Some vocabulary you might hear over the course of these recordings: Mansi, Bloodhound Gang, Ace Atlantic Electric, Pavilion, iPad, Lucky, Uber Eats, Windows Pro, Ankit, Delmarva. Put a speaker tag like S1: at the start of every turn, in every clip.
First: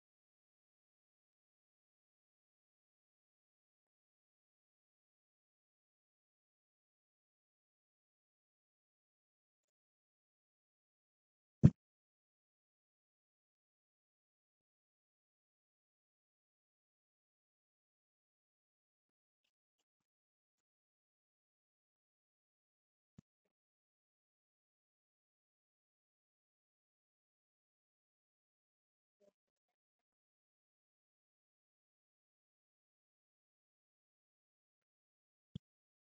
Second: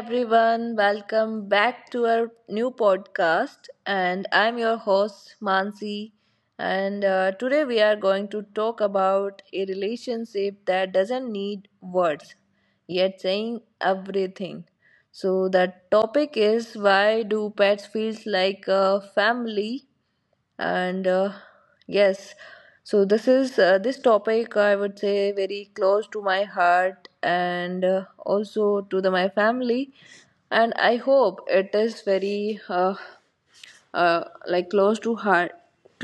S1: everyone, welcome back to our new podcast. And I'm your host, Mansi. And Today we are going to talk about a relationship that doesn't need words, yet saying everything. So, the topic is why do pets feel like a family and yes, so this topic, I would say, very close to my heart, and also to the my family, and I hope it is very like close to heart,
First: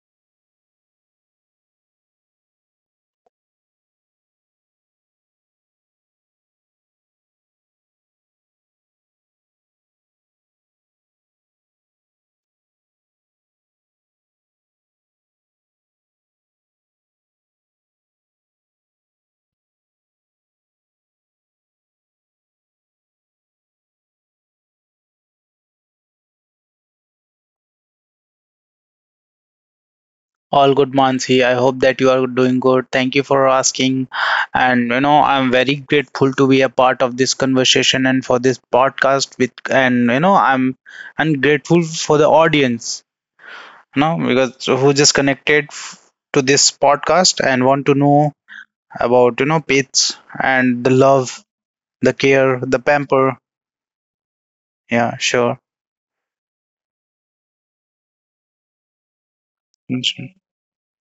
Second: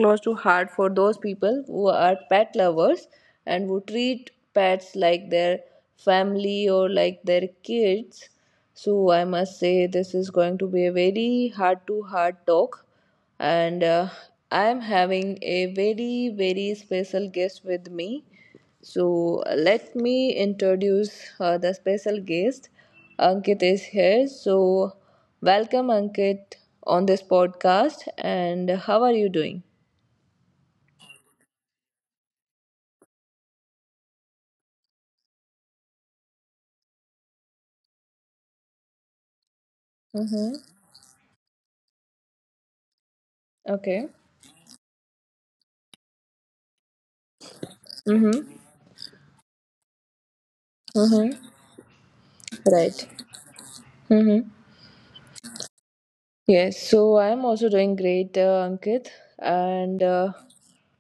S1: close to heart, for those people who are pet lovers and who treat pets like their family or like their kids. So I must say this is going to be a very heart to heart talk, and I am having a very, very special guest with me. So let me introduce the special guest. Ankit is here. So welcome, Ankit, on this podcast. And how are you doing?
S2: All good, Mansi. I hope that you are doing good. Thank you for asking. And you know, I'm very grateful to be a part of this conversation and for this podcast with and you know, I'm and grateful for the audience,
S1: Okay.
S2: because who just connected to this podcast and want to know
S1: Mm-hmm.
S2: about, pets and the
S1: Mm-hmm.
S2: love, the care, the
S1: Right.
S2: pamper.
S1: Mm-hmm.
S2: Yeah, sure.
S1: Yes, so I'm also doing great, Ankit,
S2: Yeah,
S1: and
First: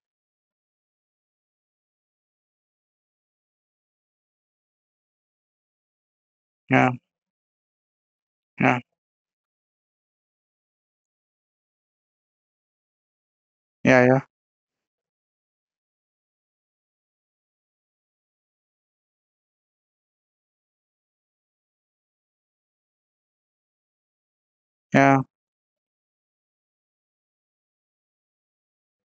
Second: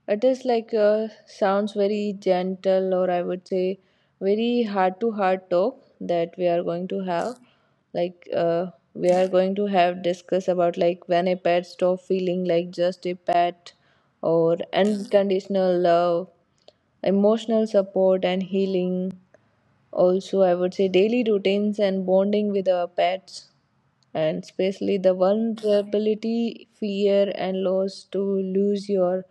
S1: it is like sounds very gentle, or I would say very heart to heart talk that we are going to have. Like, uh,
S2: yeah,
S1: we are going to have discuss about like when a pet stop feeling like just a pet
S2: yeah, yeah,
S1: or unconditional love, emotional support, and healing. Also, I would say daily routines and bonding with our pets, and especially the vulnerability, fear, and loss to lose your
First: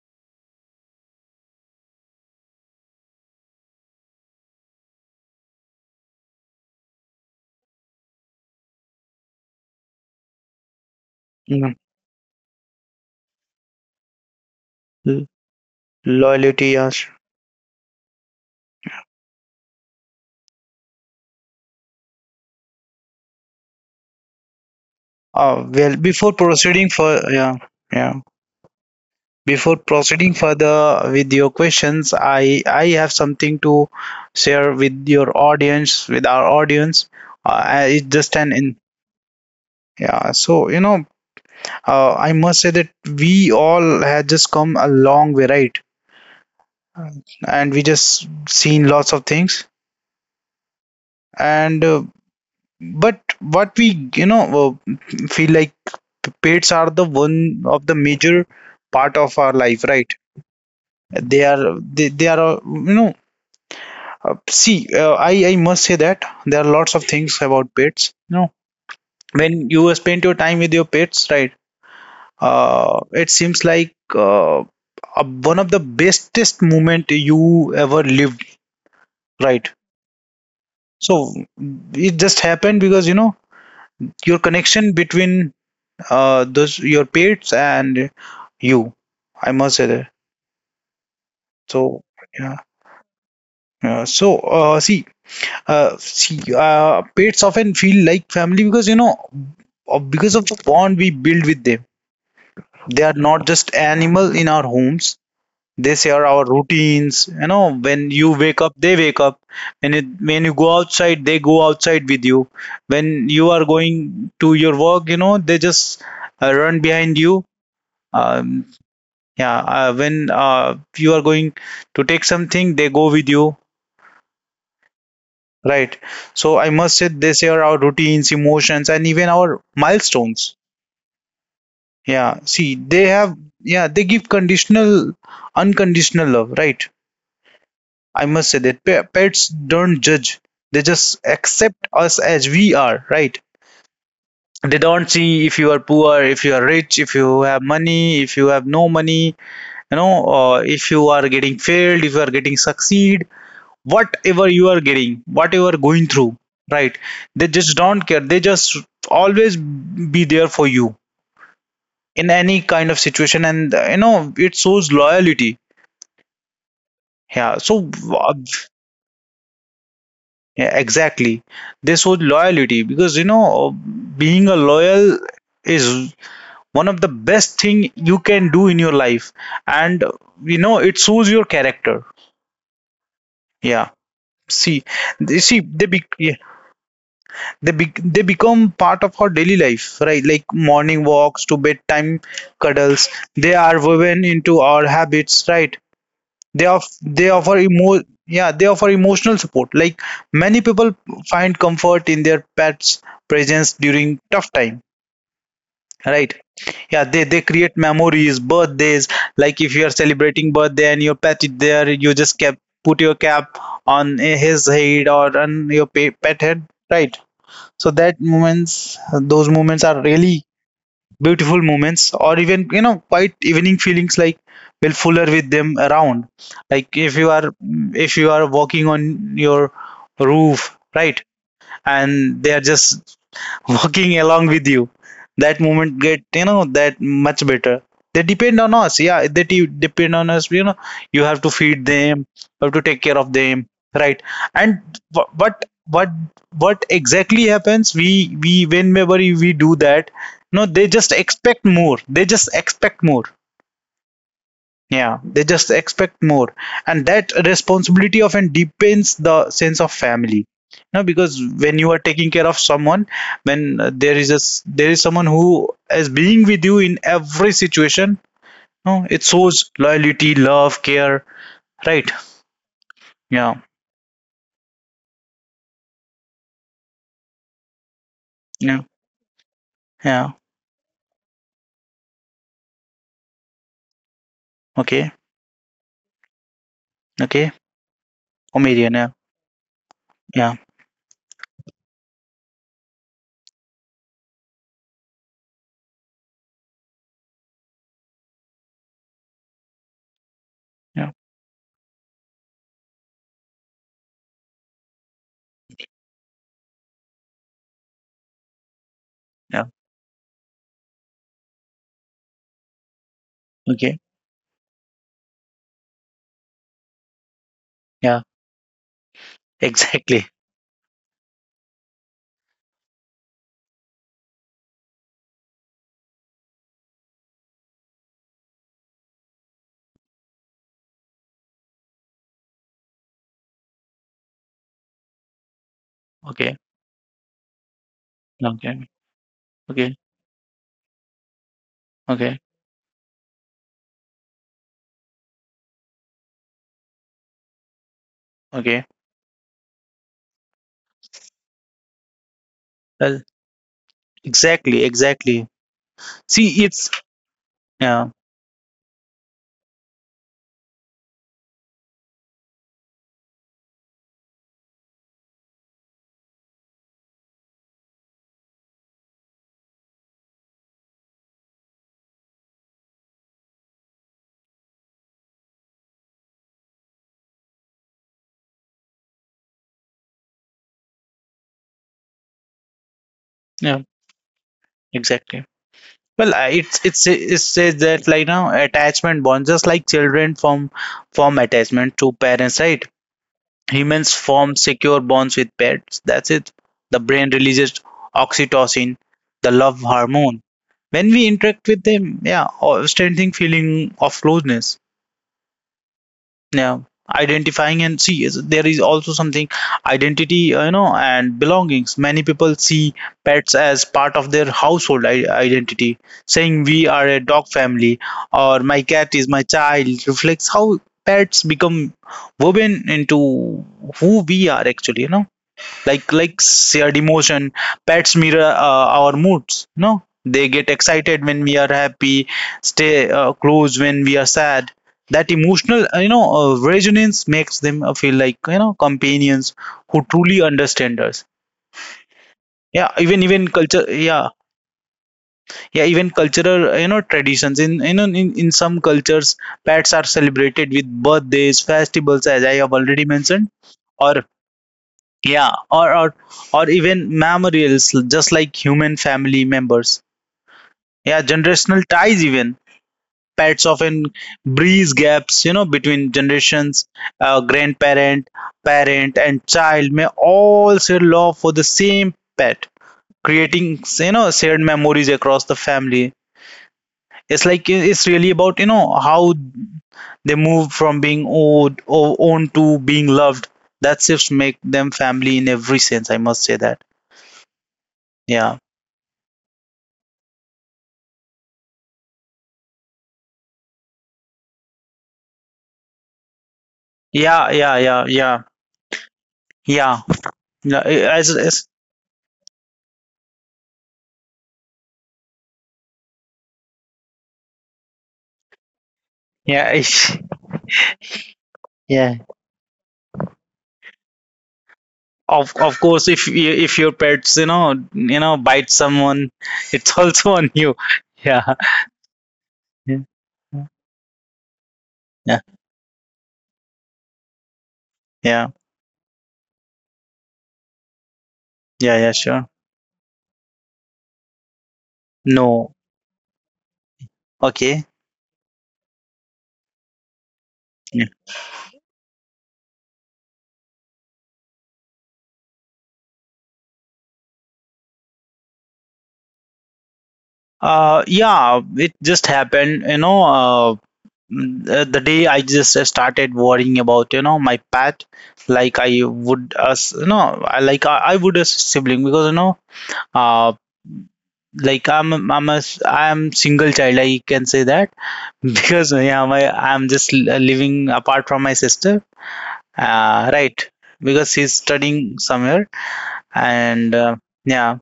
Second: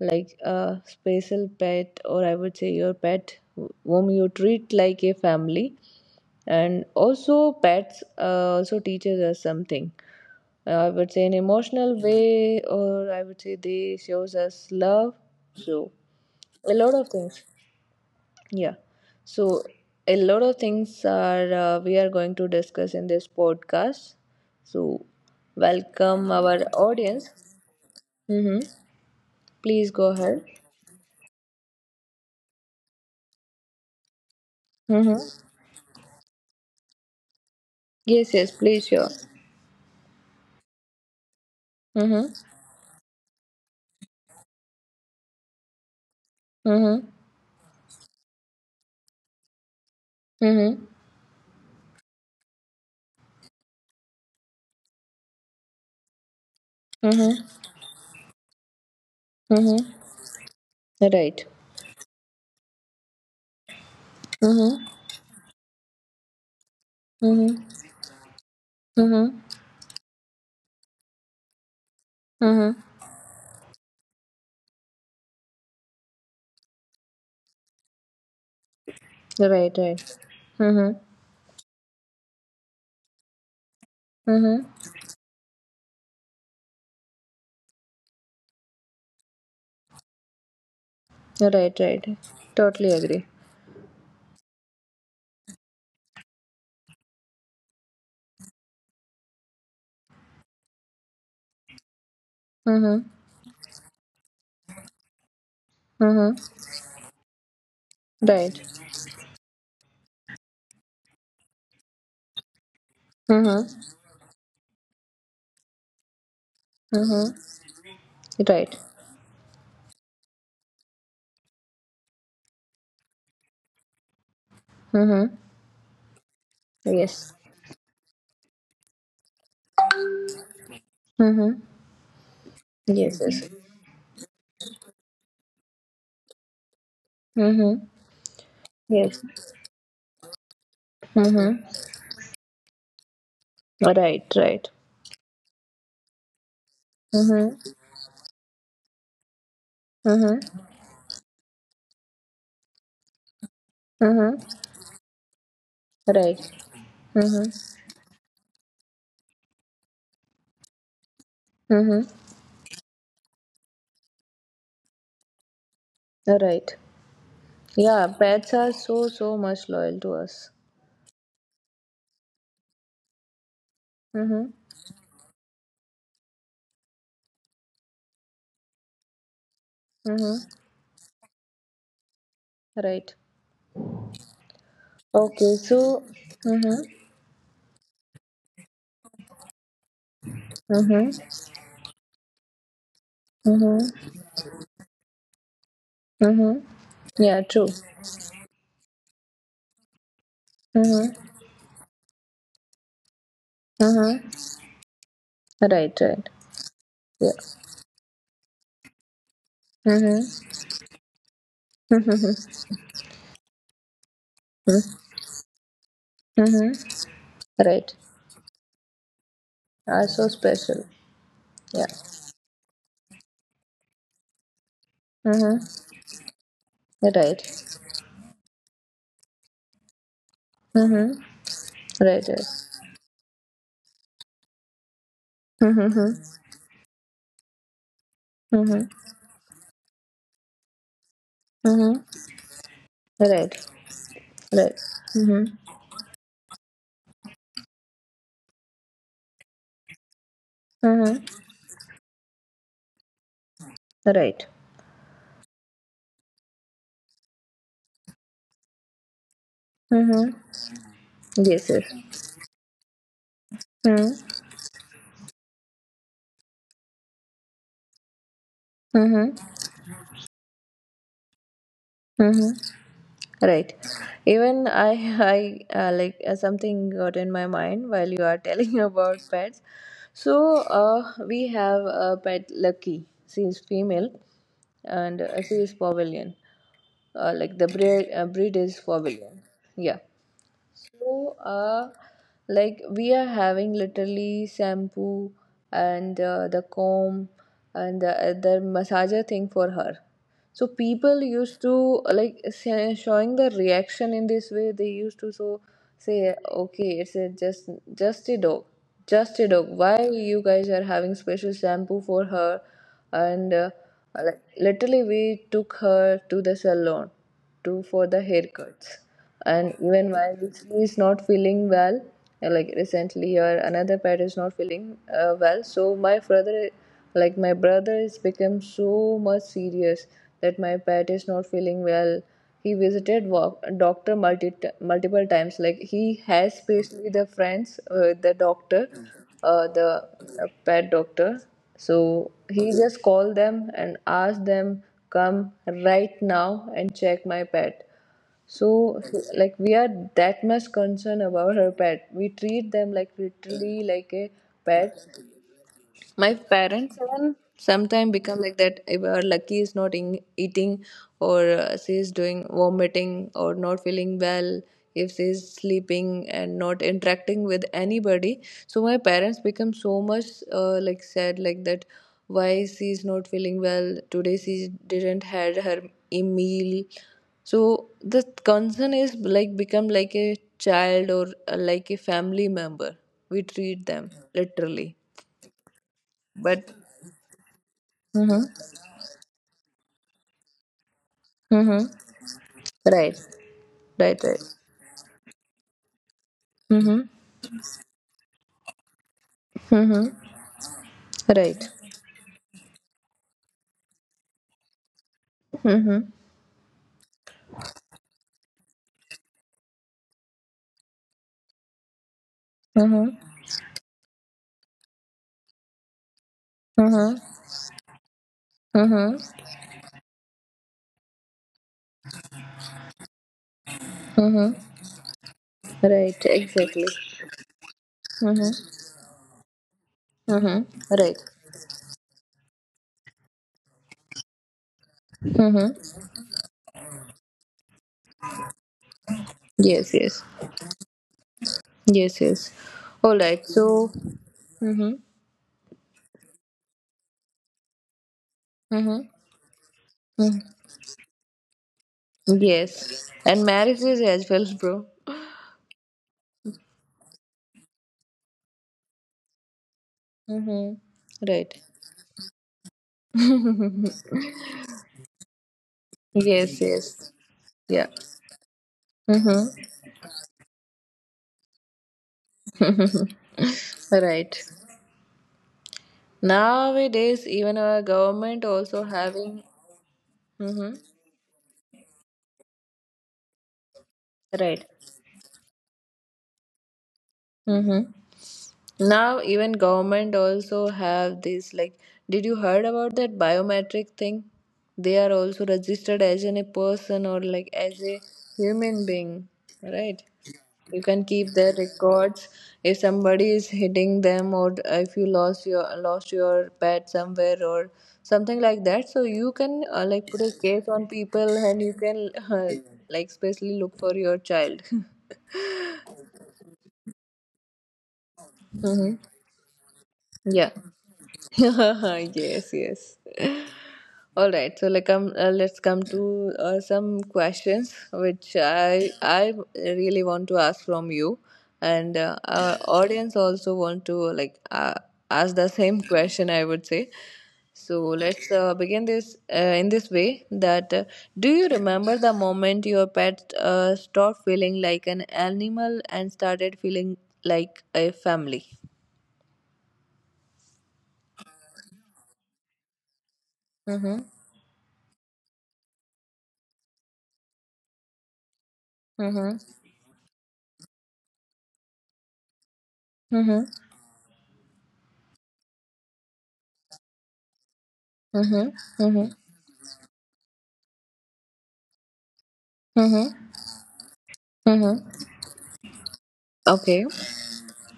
S1: like a special pet, or I would say your pet whom you treat like a family. And also pets also teaches us something. I would say an
S2: yeah.
S1: emotional way, or I would say they shows us love,
S2: Mm.
S1: so a
S2: Loyalty,
S1: lot
S2: yeah,
S1: of
S2: sure.
S1: things. Yeah. So a lot of things are we are going to discuss in this podcast. So
S2: Well,
S1: welcome
S2: before
S1: our
S2: proceeding
S1: audience.
S2: for Yeah, yeah,
S1: Mm-hmm. Please
S2: before
S1: go ahead.
S2: proceeding further with your questions, I have something to share
S1: Mm-hmm.
S2: with your audience, with our audience. I- it's
S1: Yes, yes,
S2: just an
S1: please,
S2: in
S1: sure.
S2: Yeah. So,
S1: Mm-hmm.
S2: I must say that we all have just come a long way, right?
S1: Mm-hmm.
S2: And we just seen lots of things.
S1: Mm-hmm.
S2: And But what we, feel like, pets are the
S1: Mm-hmm.
S2: one of the major part of our
S1: Mm-hmm.
S2: life, right?
S1: Right.
S2: They are,
S1: Mm-hmm.
S2: see, I must say that there are lots of things about
S1: Mm-hmm.
S2: pets, you know,
S1: Mm-hmm.
S2: when you spend your time with your pets, right.
S1: Mm-hmm.
S2: It seems like, uh, one of the bestest moment you ever lived,
S1: Right,
S2: right.
S1: right. Mm-hmm.
S2: So it just happened because, you know, your
S1: Mm-hmm.
S2: connection between, those your pets and you, I must say that.
S1: Right,
S2: So
S1: right.
S2: yeah,
S1: Totally agree.
S2: yeah. So uh, see see, pets often feel like family because, you know, because of the bond we build with them. They
S1: Mm-hmm.
S2: are not just animal in our homes. They share
S1: Mm-hmm.
S2: our routines, you know, when you wake up
S1: Right.
S2: they wake up. When you go outside they go outside with you. When you are
S1: Mm-hmm.
S2: going to your work, they just run behind
S1: Mm-hmm.
S2: you. um,
S1: Right.
S2: yeah. When, you are going to take something they go with you.
S1: Mm-hmm.
S2: Right. So I must say they
S1: Yes.
S2: share our routines, emotions, and even our milestones.
S1: Mm-hmm.
S2: Yeah. See, they
S1: Yes,
S2: have,
S1: yes.
S2: yeah, they give unconditional love, right?
S1: Mm-hmm.
S2: I must say that pets
S1: Yes.
S2: don't judge. They just
S1: Mm-hmm.
S2: accept us as we are, right?
S1: Right, right.
S2: They don't see if you are poor, if you are rich, if you have
S1: Mm-hmm.
S2: money, if you have no money, you know,
S1: Mm-hmm.
S2: if you are getting failed, if you are getting succeed.
S1: Mm-hmm.
S2: Whatever you are getting, whatever going through,
S1: Right.
S2: right, they just
S1: Mm-hmm.
S2: don't care, they just always be there for you
S1: Mm-hmm.
S2: in any kind of situation. And you know, it shows loyalty.
S1: Right.
S2: Yeah. So
S1: Yeah, pets are so, so much loyal to us.
S2: yeah, exactly, they show loyalty, because, you know, being
S1: Mm-hmm.
S2: a loyal is one of the best thing you can do in your life. And
S1: Mm-hmm.
S2: you know, it shows your character.
S1: Right.
S2: Yeah. see they see
S1: Okay,
S2: they be
S1: so.
S2: yeah,
S1: Mm-hmm.
S2: they be- they become part of our daily life, right, like morning walks
S1: Mm-hmm.
S2: to bedtime cuddles. They are woven
S1: Mm-hmm.
S2: into our habits, right.
S1: Mm-hmm.
S2: they of they
S1: Yeah,
S2: offer
S1: true.
S2: emo- Yeah, they offer emotional support, like many people
S1: Mm-hmm.
S2: find comfort in their pets presence during
S1: Mm-hmm.
S2: tough time,
S1: Right,
S2: right.
S1: right.
S2: Yeah, they
S1: Yeah.
S2: they create memories, birthdays. Like if you are celebrating
S1: Mm-hmm.
S2: birthday and your pet is there, you just cap put your cap on his head, or on your pet head, right.
S1: Mm-hmm.
S2: So
S1: Right.
S2: that moments those moments are
S1: Are so
S2: really
S1: special.
S2: beautiful
S1: Yeah.
S2: moments, or even, you know, quite evening feelings like will fuller with them
S1: Mm-hmm.
S2: around, like if you are,
S1: Right.
S2: walking on your roof,
S1: Mm-hmm. Right.
S2: right,
S1: Mm-hmm.
S2: and
S1: Right.
S2: they are just walking along with you, that moment get,
S1: Mm-hmm.
S2: you know, that much better. They depend on
S1: Mm-hmm.
S2: us. Yeah, they depend on us, you know. You have to feed
S1: Mm-hmm.
S2: them, you have to take care of
S1: Right.
S2: them, right.
S1: Right.
S2: And wh-
S1: Mm-hmm.
S2: what what what exactly happens? We whenever we do that, no, they just
S1: Mm-hmm.
S2: expect more, they just expect more.
S1: Right.
S2: Yeah, they just expect more, and that responsibility often deepens the sense of
S1: Mm-hmm.
S2: family. No, because
S1: Yes,
S2: when
S1: sir.
S2: you are taking care of someone, when
S1: Mm-hmm.
S2: there is someone who is being with you in every situation, no, it
S1: Mm-hmm.
S2: shows loyalty, love, care, right?
S1: Mm-hmm.
S2: Yeah,
S1: Right. Even I, I something got in my mind while you are
S2: yeah,
S1: telling about pets.
S2: yeah.
S1: So we have a pet, Lucky. She is female,
S2: Okay,
S1: and she is Pavilion.
S2: okay.
S1: Like the breed, breed is
S2: Omarion, yeah,
S1: Pavilion. Yeah.
S2: yeah,
S1: So like we are having literally shampoo and the comb and the other massager thing for her. So
S2: yeah,
S1: people used to like showing the reaction in this way. They used to so say, okay, it's a just just a dog, just a
S2: yeah.
S1: dog. Why you guys are having special shampoo for her? And
S2: Okay,
S1: like literally, we took her to the salon to for
S2: yeah,
S1: the haircuts. And even
S2: exactly.
S1: while she is not feeling well, like recently, or another pet is not feeling well, so my brother, like my brother, is become so much serious that my pet is not feeling well. He visited doctor multiple times. Like he
S2: Okay,
S1: has especially the friends, the
S2: okay,
S1: doctor,
S2: okay,
S1: the pet doctor. So
S2: okay,
S1: he just called them and asked them, come right now and check my pet.
S2: okay.
S1: So, like, we are that much concerned about her pet. We treat them like
S2: Well,
S1: literally like a
S2: exactly,
S1: pet.
S2: exactly.
S1: My
S2: See, it's
S1: parents even
S2: yeah
S1: sometimes become like that if our lucky is not in, eating, or she is doing vomiting or not feeling well, if she is sleeping and not interacting with anybody. So my parents become so much like sad, like that, why she is not feeling well today, she didn't had her meal. So the concern is like become like a child or like a family member. We
S2: Yeah,
S1: treat them literally,
S2: exactly. Well,
S1: but
S2: it says that like now
S1: Mm-hmm.
S2: attachment bonds, just like children form
S1: Mm-hmm.
S2: attachment to parents, right?
S1: Right.
S2: Humans
S1: Right. Right.
S2: form secure bonds with pets. That's it. The
S1: Mm-hmm.
S2: brain releases oxytocin, the love
S1: Mm-hmm.
S2: hormone. When we interact
S1: Right.
S2: with them, yeah, or strengthening feeling of closeness.
S1: Mm-hmm.
S2: Yeah. identifying and see is there is also something Identity, you know, and belongings. Many people see
S1: Mm-hmm.
S2: pets as part of their household identity, saying we are a
S1: Mm-hmm.
S2: dog family or my cat
S1: Mm-hmm.
S2: is my child reflects how pets become woven into who we
S1: Mm-hmm.
S2: are actually, you know, like
S1: Right.
S2: likes
S1: Exactly.
S2: shared emotion. Pets mirror,
S1: Mm-hmm.
S2: our moods, no, they get
S1: Mm-hmm.
S2: excited
S1: Right.
S2: when we are happy, stay, close when we are sad. That emotional,
S1: Mm-hmm.
S2: resonance makes them, feel like, you know, companions who
S1: Yes. Yes.
S2: truly understand us.
S1: Yes. Yes.
S2: Yeah. even
S1: All
S2: even
S1: right.
S2: culture
S1: So.
S2: yeah
S1: Mm-hmm.
S2: Yeah, even cultural, you know, traditions in, you know, in some
S1: Mm-hmm.
S2: cultures pets are
S1: Mm-hmm.
S2: celebrated with birthdays festivals, as I have already
S1: Yes.
S2: mentioned.
S1: And
S2: Or
S1: marriages as well, bro.
S2: yeah, or even memorials, just like human family members.
S1: Mm-hmm.
S2: Yeah,
S1: Right.
S2: generational ties, even pets often breeze gaps, you know, between
S1: Yes.
S2: generations.
S1: Yes. Yeah.
S2: Grandparent, parent and child may
S1: Mm-hmm.
S2: all share love for the same pet, creating, you know,
S1: Right.
S2: shared memories across the family.
S1: Nowadays,
S2: It's
S1: even
S2: like, I-
S1: our
S2: it's really
S1: government
S2: about, you know,
S1: also
S2: how
S1: having.
S2: they move
S1: Hmm.
S2: from being old or owned to being loved. That shifts make
S1: Right.
S2: them family in every sense, I must say that.
S1: Hmm.
S2: Yeah.
S1: Now even government also have this like, did you heard about that biometric thing? They are also registered as an, a person or
S2: Yeah,
S1: like
S2: yeah,
S1: as a
S2: yeah, yeah,
S1: human being,
S2: yeah.
S1: right?
S2: No,
S1: You
S2: I-
S1: can keep their
S2: as
S1: records. If somebody is hitting them or if you lost your pet somewhere or something like that, so you can
S2: yeah,
S1: like put a case on people and you can
S2: yeah.
S1: like especially look for your child.
S2: Of course, if your pets, bite
S1: Mhm.
S2: someone, it's also on
S1: Yeah.
S2: you. Yeah,
S1: Yes,
S2: yeah,
S1: yes. All right. So like
S2: yeah,
S1: let's come to some questions which
S2: yeah,
S1: I really want to ask from you,
S2: yeah.
S1: and
S2: Yeah,
S1: uh,
S2: sure.
S1: our audience also want to ask the
S2: No.
S1: same question, I would say. So
S2: Okay.
S1: let's begin this in this way, that
S2: Yeah.
S1: do you remember the moment your pet stopped feeling like an animal and started feeling like a family?
S2: Yeah. It just happened. You know, the day I just started worrying about, you know, my pet, like I
S1: Mm-hmm.
S2: would as, you know, I would as sibling, because, you know,
S1: Mhm.
S2: uh, like I'm a I'm single child. I can say that,
S1: Mhm.
S2: because
S1: Mhm.
S2: yeah, my I'm just living apart from my sister.
S1: Mhm.
S2: Right, because she's
S1: Mhm.
S2: studying somewhere,
S1: Okay.
S2: and yeah,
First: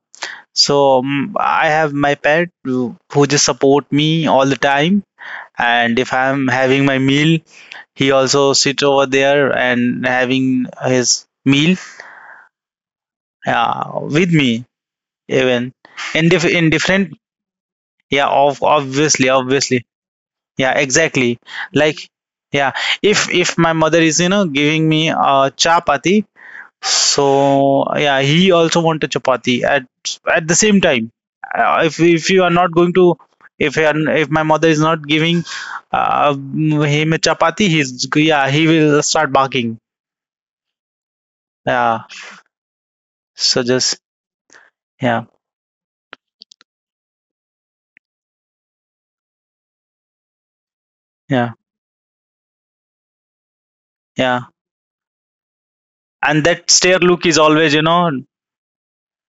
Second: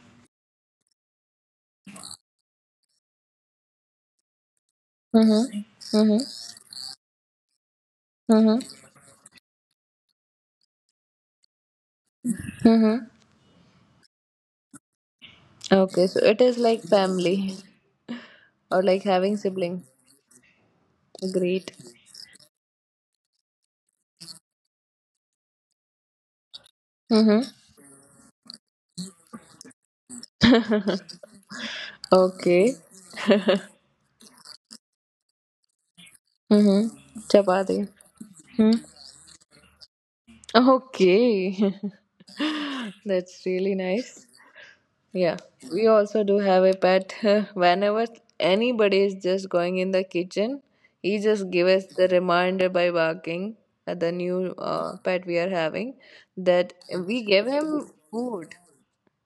S2: so, I have my pet who just support me all the time.
S1: Mhm.
S2: And if
S1: Mhm.
S2: I'm having my meal, he also
S1: Mhm.
S2: sits over there and having his meal,
S1: Mhm.
S2: with me, even
S1: Okay, so it is
S2: in
S1: like
S2: different,
S1: family
S2: yeah, of
S1: or like
S2: obviously,
S1: having
S2: obviously.
S1: siblings.
S2: Yeah, exactly.
S1: Great.
S2: Like, yeah, if my mother is, you know, giving me a chapati, so
S1: Mhm.
S2: yeah, he also want a chapati at the same time. If you are not
S1: Okay.
S2: going to, if you are, if my mother is not giving,
S1: Mhm.
S2: him a chapati,
S1: Chapati.
S2: he's yeah, he
S1: Hmm.
S2: will start barking.
S1: Okay.
S2: Yeah.
S1: That's
S2: So
S1: really
S2: just
S1: nice.
S2: Yeah,
S1: Yeah, we also do have a pet. Whenever anybody is just going in the kitchen, he just
S2: yeah,
S1: give us the reminder by barking at the
S2: yeah.
S1: new pet we are having,
S2: And that
S1: that
S2: stare
S1: we
S2: look is
S1: gave
S2: always, you
S1: him
S2: know,
S1: food.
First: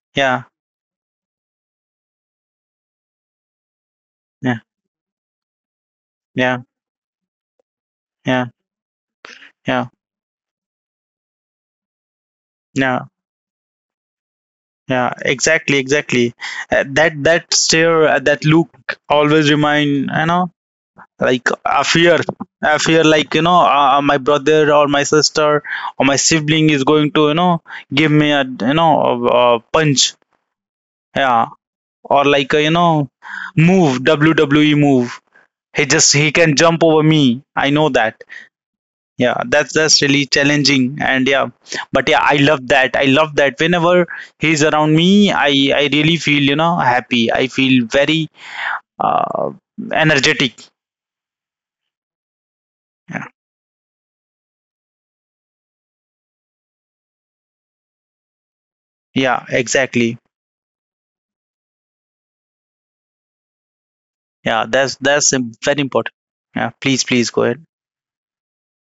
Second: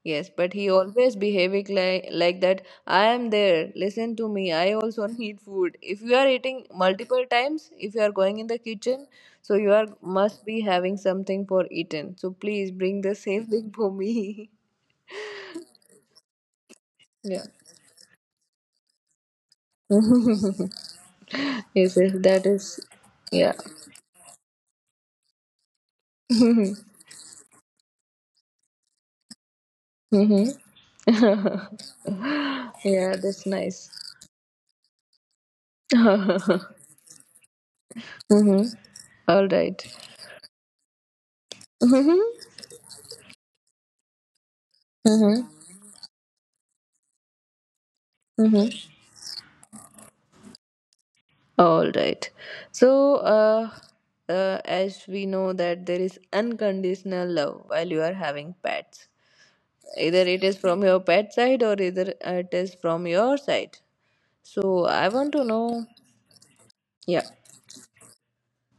S1: Yes,
S2: yeah,
S1: but he always behaving like that. I am there. Listen to me.
S2: yeah,
S1: I also need food. If you are
S2: yeah,
S1: eating multiple times, if you are going
S2: yeah,
S1: in the kitchen, so you
S2: yeah,
S1: are must be having something for eaten. So please bring
S2: yeah.
S1: the same thing for me.
S2: Yeah, exactly, exactly. Uh, that
S1: Yeah.
S2: that stare, that look always remind, you know,
S1: Yes,
S2: like
S1: yes, that
S2: a
S1: is,
S2: fear like, you
S1: yeah.
S2: know, my brother or my sister or my sibling is going to, you know, give me a, you know, a punch.
S1: Hmm.
S2: Yeah, or like, a, you know,
S1: Yeah, that's nice.
S2: move, WWE move. He can jump
S1: Mm-hmm.
S2: over me. I know that, yeah,
S1: All
S2: that's
S1: right.
S2: that's really challenging, and yeah. But yeah,
S1: Mm-hmm.
S2: I love that, I love that whenever he's around me, i
S1: Mm-hmm.
S2: i really feel, you know, happy, I feel very,
S1: Mm-hmm.
S2: uh, energetic.
S1: All right. So,
S2: Yeah,
S1: as we know that there is unconditional love while you are having pets.
S2: yeah, exactly.
S1: Either it is from your pet side or either it is from your side.
S2: Yeah,
S1: So,
S2: that's
S1: I
S2: that's
S1: want to
S2: very
S1: know.
S2: important. Yeah, please
S1: Yeah.
S2: please go ahead.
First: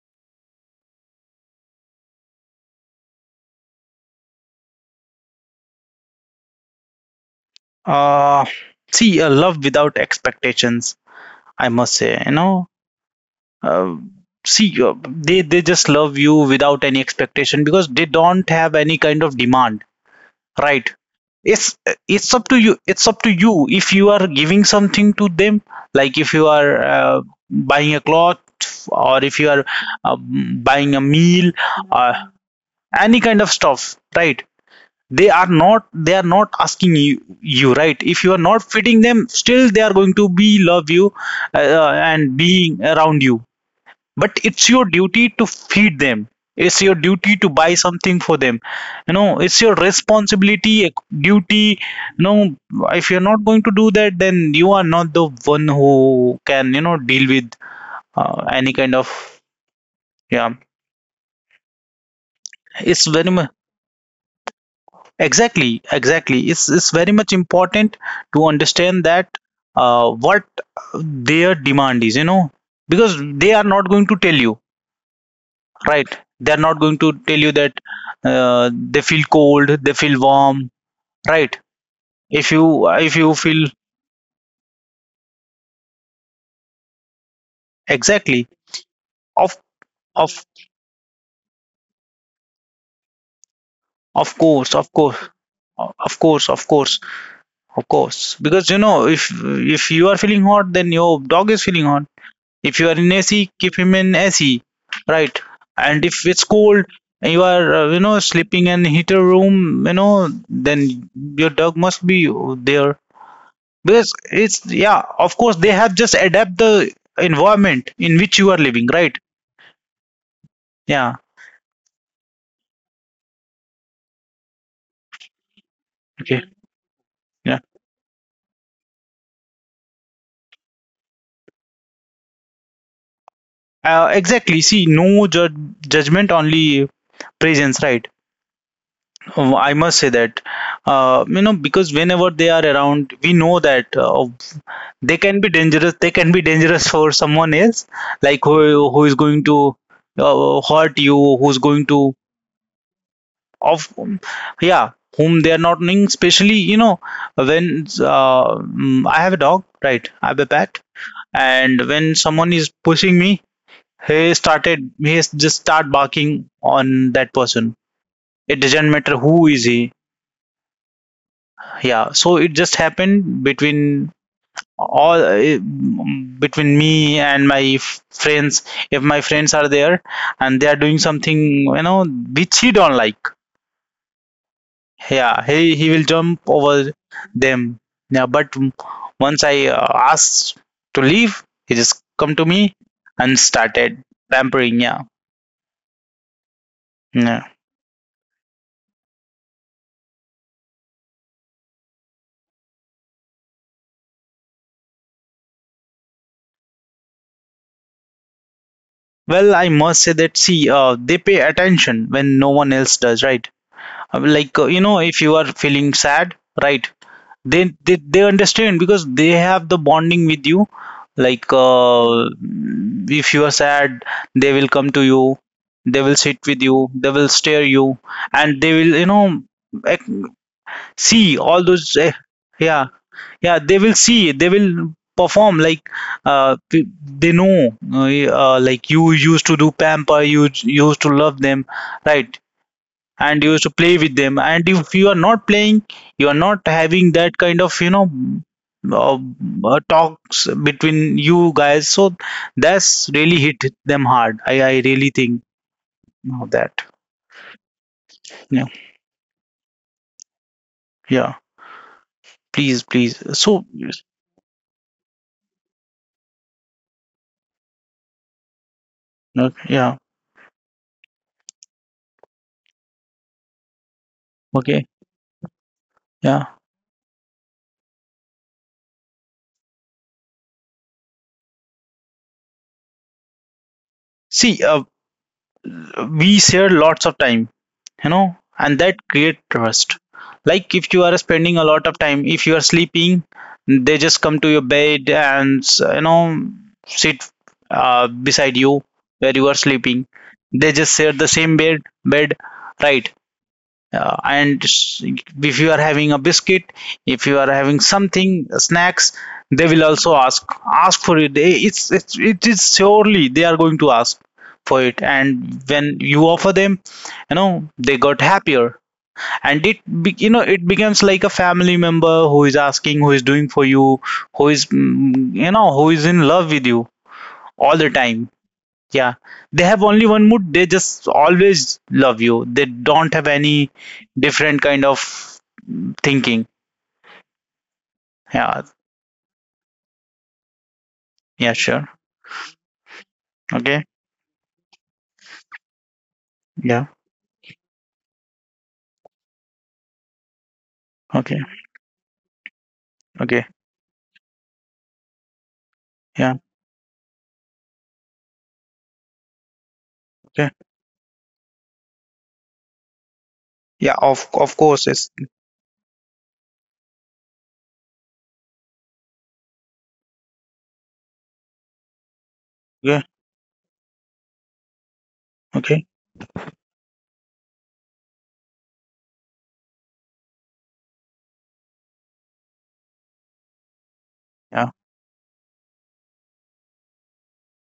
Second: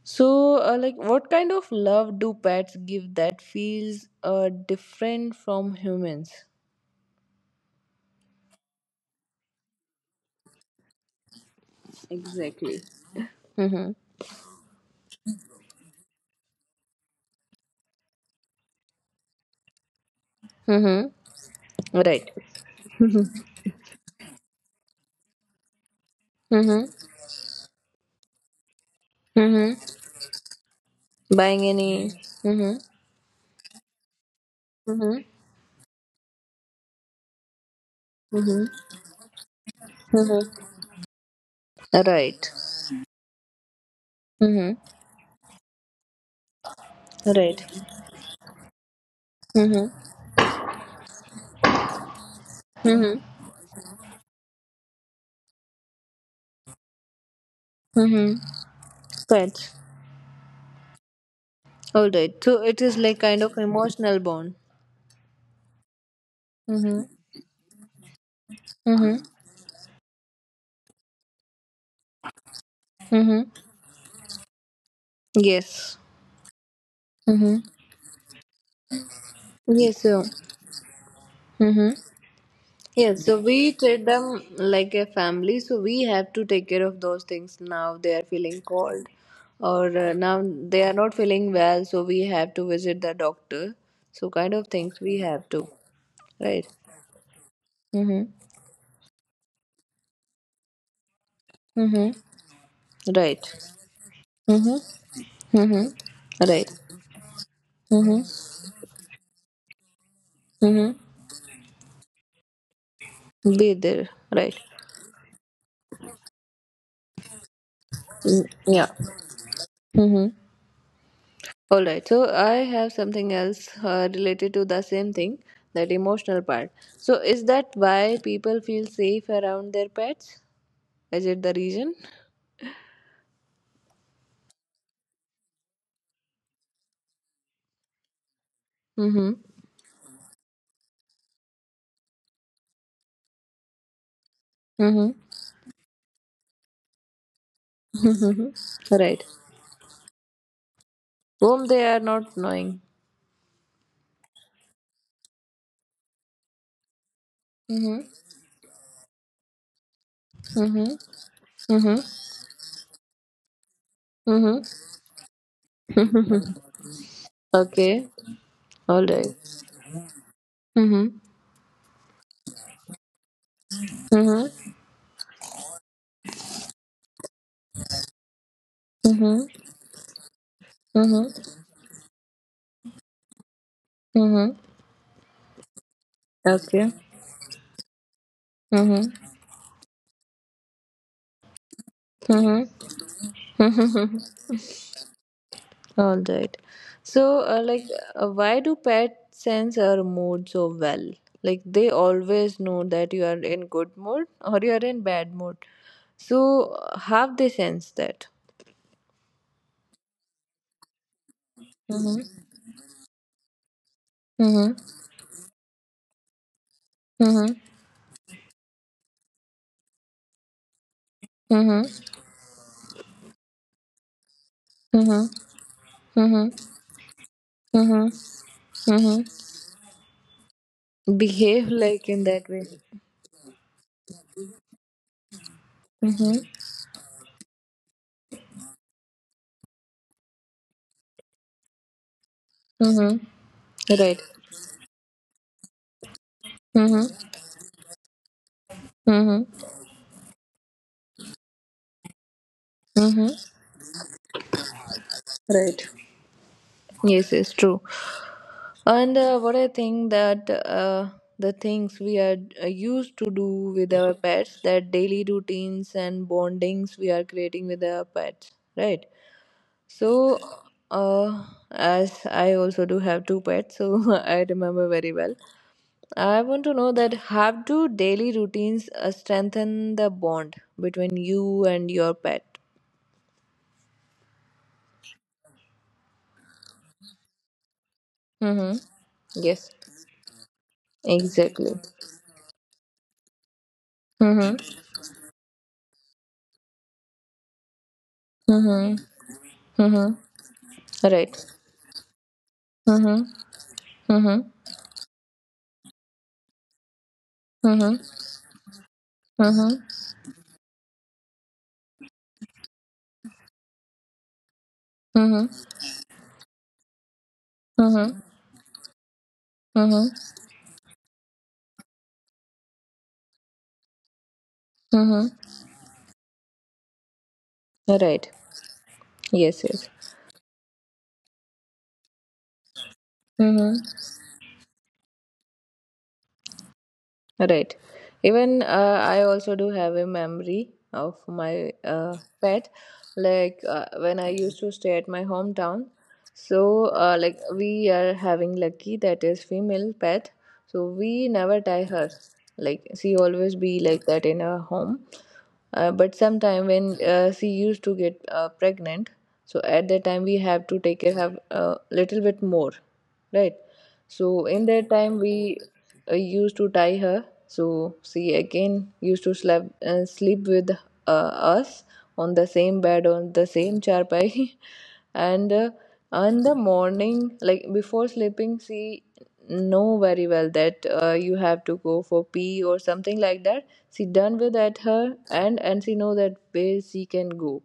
S1: So, like, what kind of love do pets give that feels different from humans?
S2: uh See, a love without expectations, I must say. You know,
S1: Mm-hmm.
S2: uh, see, they just love you without any expectation, because they don't have any kind of demand, right.
S1: Mm-hmm.
S2: it's
S1: Right.
S2: it's up to you, it's up to you if you are giving something to them, like if you are,
S1: Mm-hmm.
S2: buying a cloth, or if you are,
S1: Mm-hmm.
S2: uh, buying a meal,
S1: Buying any.
S2: uh,
S1: Mm-hmm.
S2: any kind of stuff, right.
S1: Mm-hmm.
S2: They are not asking you, right. If you are not
S1: Mm-hmm.
S2: fitting them, still they are going to be
S1: Mm-hmm.
S2: love you, uh, and
S1: Right.
S2: being around you. But it's
S1: Mm-hmm.
S2: your duty to feed them, it's your duty to
S1: Right.
S2: buy something for them, you know. It's your
S1: Mm-hmm.
S2: responsibility, duty, you know. If
S1: Mm-hmm.
S2: you're not going to do that, then you are not the one who can, you know, deal with,
S1: Mm-hmm.
S2: any kind of.
S1: Pets.
S2: Yeah,
S1: All right. So it is
S2: it's
S1: like
S2: very
S1: kind
S2: much,
S1: of emotional bond.
S2: exactly, exactly, it's
S1: Mm-hmm.
S2: very much important to understand
S1: Mm-hmm.
S2: that, what their demand is, you know, because they
S1: Mm-hmm.
S2: are not going to tell you,
S1: Yes.
S2: right. They're not going to tell you
S1: Mm-hmm.
S2: that, they feel cold, they
S1: Yes.
S2: feel
S1: So.
S2: warm, right.
S1: Mm-hmm.
S2: if you if
S1: Yes,
S2: you
S1: so
S2: feel,
S1: we treat them like a family, so we have to take care of those things. Now they are
S2: exactly.
S1: feeling cold,
S2: of
S1: or
S2: of
S1: now they are not feeling well, so we have to visit the doctor. So,
S2: of
S1: kind of
S2: course, of
S1: things
S2: course,
S1: we have to,
S2: of course, of
S1: right?
S2: course, of
S1: Mm-hmm.
S2: course, because you know, if you Are feeling hot? Then your dog is feeling hot.
S1: Mm-hmm.
S2: If you are in
S1: Right.
S2: AC, keep him in AC, right?
S1: Mm-hmm. Mm-hmm.
S2: And if it's
S1: Right.
S2: cold and you are sleeping
S1: Mm-hmm.
S2: in heater room, then
S1: Mm-hmm.
S2: your dog must be there
S1: Be
S2: because
S1: there,
S2: it's
S1: right?
S2: yeah of course they have just adapt the environment in which you
S1: Mm,
S2: are living,
S1: yeah.
S2: right?
S1: Mm-hmm.
S2: Yeah.
S1: All right, so I have something else related to the same thing, that
S2: Okay.
S1: emotional part. So, is
S2: Yeah.
S1: that why people feel safe around their pets? Is it the reason?
S2: Exactly. See, no judge, judgment, only presence, right?
S1: Mm-hmm.
S2: Oh, I must say that because whenever they are around, we know that they
S1: Mm-hmm.
S2: can be dangerous, they can be dangerous for someone else. Like
S1: Mm-hmm.
S2: who is
S1: Right.
S2: going to hurt you, who's
S1: Whom
S2: going
S1: they
S2: to
S1: are not knowing.
S2: of yeah, whom they are not knowing, especially when
S1: Mm-hmm.
S2: I have a dog, right? I have a pet.
S1: Mm-hmm.
S2: And when someone is pushing me,
S1: Mm-hmm.
S2: he just start barking
S1: Mm-hmm.
S2: on that person.
S1: Okay.
S2: It doesn't
S1: All
S2: matter who
S1: right.
S2: is he.
S1: Mm-hmm.
S2: Yeah, so it just happened between
S1: Mm-hmm.
S2: all between me and my friends. If my friends
S1: Mm-hmm.
S2: are there and they are doing something, you know, which he don't like,
S1: Mm-hmm.
S2: yeah, he will jump over
S1: Okay.
S2: them. Yeah, but
S1: Mm-hmm.
S2: once I asked to leave, he just come to me and started
S1: Mm-hmm.
S2: pampering. Yeah.
S1: All right.
S2: Yeah,
S1: So, like, why do pets sense our mood so well? Like, they always know that you are in good mood or you are in bad mood. So, how they sense that?
S2: well, I must say that, see, they pay attention when no
S1: Mm-hmm.
S2: one else does, right? Like,
S1: Mm-hmm.
S2: if you are feeling sad, right,
S1: Mm-hmm.
S2: they understand because they have the bonding with you. Like,
S1: Mm-hmm.
S2: if you are sad, they will come to you,
S1: Mm-hmm.
S2: they will sit
S1: Mm-hmm.
S2: with you, they will stare you,
S1: Mm-hmm.
S2: and they will, you know,
S1: Mm-hmm.
S2: ac- see all
S1: Behave
S2: those
S1: like in that way.
S2: yeah. Yeah, they will perform like
S1: Mm-hmm.
S2: uh, p- they know like you used to do pamper, you used to love them, right?
S1: Mm-hmm.
S2: And you used to play with
S1: Right.
S2: them. And if you are not playing, you are not having
S1: Mm-hmm.
S2: that kind of, you know, uh,
S1: Mm-hmm.
S2: talks between you guys, so that's
S1: Mm-hmm.
S2: really hit them hard. I really think
S1: Right.
S2: of that.
S1: Yes, it's true.
S2: Yeah.
S1: And what I think that
S2: Yeah.
S1: the things we are
S2: Please,
S1: used
S2: please.
S1: to
S2: So
S1: do with our pets, that daily routines and bondings we are creating with our pets, right?
S2: okay, yeah.
S1: So, uh, as I also do have two pets, so I
S2: Okay.
S1: remember very well.
S2: Yeah,
S1: I want to know that how do daily routines strengthen the bond between you and your pet?
S2: see, we share lots of time, you know, and
S1: Mm-hmm.
S2: that create
S1: Yes,
S2: trust. Like if you are spending a
S1: exactly.
S2: lot of time, if you are sleeping, they just come to your
S1: Mm-hmm.
S2: bed and, you know, sit beside you
S1: Mm-hmm.
S2: where you are sleeping.
S1: Mm-hmm.
S2: They just share the
S1: Right.
S2: same bed, right?
S1: Mm-hmm. Mhm.
S2: And if you are having a biscuit, if you are having
S1: Mhm.
S2: something, snacks, they will
S1: Mhm.
S2: also ask for it. It's it is, surely they are going to ask for it.
S1: Mhm.
S2: And when you offer them, you know, they got
S1: Mhm.
S2: happier. And
S1: Mhm.
S2: you know, it becomes like a family member who is asking, who is doing for you, who is
S1: Mhm.
S2: you know, who is in love with you all the time.
S1: Right.
S2: Yeah, they
S1: Yes.
S2: have
S1: Yes.
S2: only one mood. They just always love you. They don't have any
S1: Mhm.
S2: different kind of thinking.
S1: Right.
S2: Yeah.
S1: Even I also do have a memory of
S2: Yeah,
S1: my
S2: sure.
S1: pet. Like
S2: Okay.
S1: when I used to stay at my hometown,
S2: Yeah.
S1: so like we are having Lucky, that is female pet. So we
S2: Okay.
S1: never tie her. Like she
S2: Okay.
S1: always be like that in our home. But
S2: Yeah.
S1: sometime when she used to get pregnant, so at that time we
S2: Okay.
S1: have to take care of a little bit more, right?
S2: Yeah, of
S1: So in
S2: course
S1: that
S2: it's.
S1: time we used to tie her. So she again used to sleep sleep with uh, us on the same
S2: Yeah.
S1: bed on the same charpai, and
S2: Okay.
S1: in the morning, like before sleeping, she know very well that you have to go for pee or something like that. She done with
S2: Yeah.
S1: at her and she know that where she can go,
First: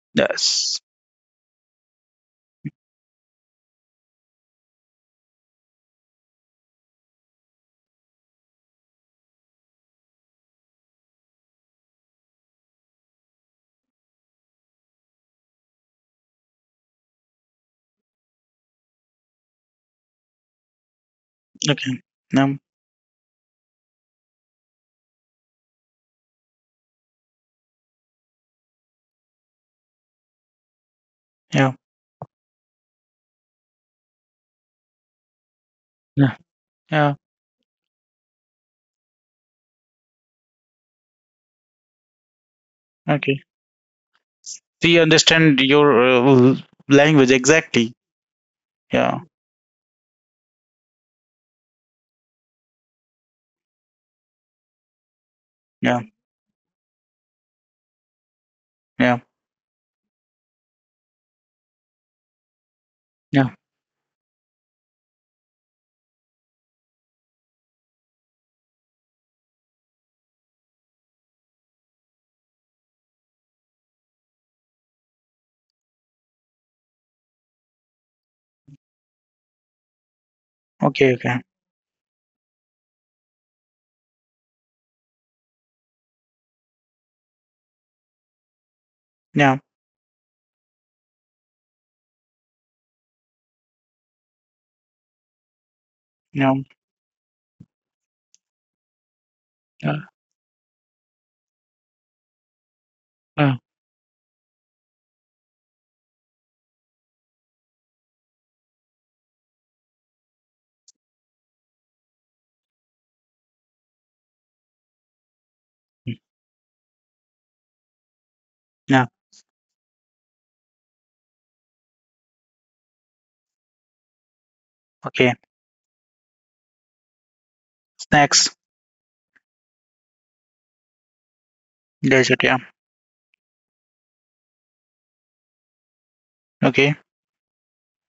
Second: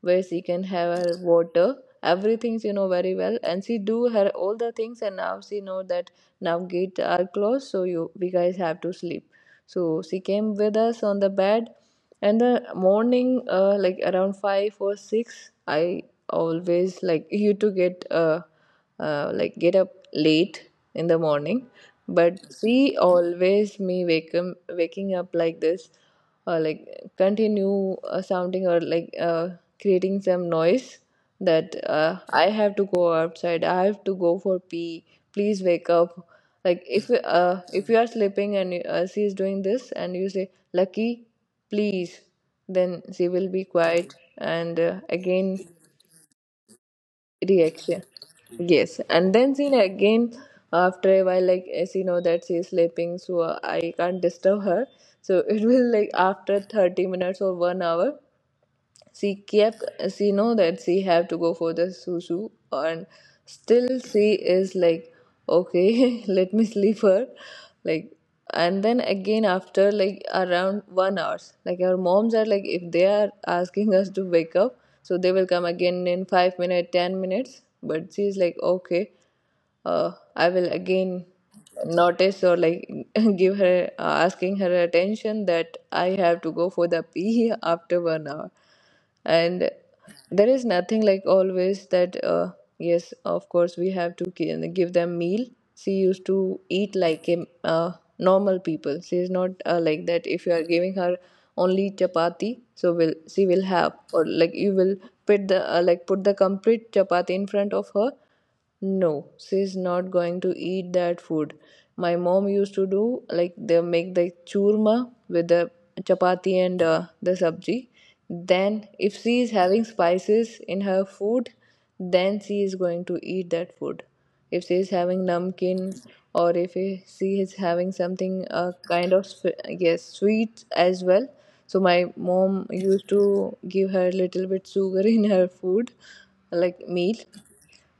S1: where she can
S2: Yes.
S1: have her water, everything she know very well and she do her all the things, and now she know that now gate are closed so you we guys have to sleep. So she came with us on the bed. And the morning like around 5 or 6. I always like you to get like get up late in the morning,
S2: Okay.
S1: but
S2: No.
S1: she always me wake him, waking up like this, or like continue sounding or like creating some noise,
S2: Yeah.
S1: that I have to go outside. I have to go for pee. Please wake up.
S2: Yeah.
S1: Like
S2: Yeah.
S1: if you are sleeping and she is doing this and you say lucky, please, then she
S2: Okay,
S1: will be quiet and
S2: we understand
S1: again
S2: your language exactly.
S1: reaction. Yes,
S2: Yeah.
S1: and then she again after a while, like as you know that she is sleeping, so I can't disturb her. So it will
S2: Yeah.
S1: like after 30 minutes or one hour,
S2: Yeah.
S1: she kept she know that she have to go for the susu, and
S2: Yeah.
S1: still she is like, okay, let me sleep her, like, and then again after like around one hours, like our moms are, like if they are asking us to wake up, so they will come again in 5 minutes, 10 minutes, but she's like, okay, I will
S2: Okay.
S1: again
S2: Okay.
S1: notice, or like give her asking her attention that I have to go for the pee after one hour.
S2: Yeah.
S1: And there is nothing like always that yes, of course, we have to give them meal. She used
S2: Yeah.
S1: to eat like a normal people. She is not
S2: uh,
S1: like that. If you are giving her only chapati, so will she
S2: uh,
S1: will have, or like you will put the like put the complete chapati in front of her, no, she's not going to eat that food. My mom used to do like they make the churma with the chapati and the sabji. Then,
S2: yeah.
S1: if she is having spices in her food, then she is going to eat that food. If she is having
S2: Okay.
S1: namkeen, or if she is having
S2: Snacks.
S1: something kind of yes, sweet as well. So my
S2: Desert. Yeah.
S1: mom used to give her little bit sugar in her food, like
S2: Okay.
S1: meal.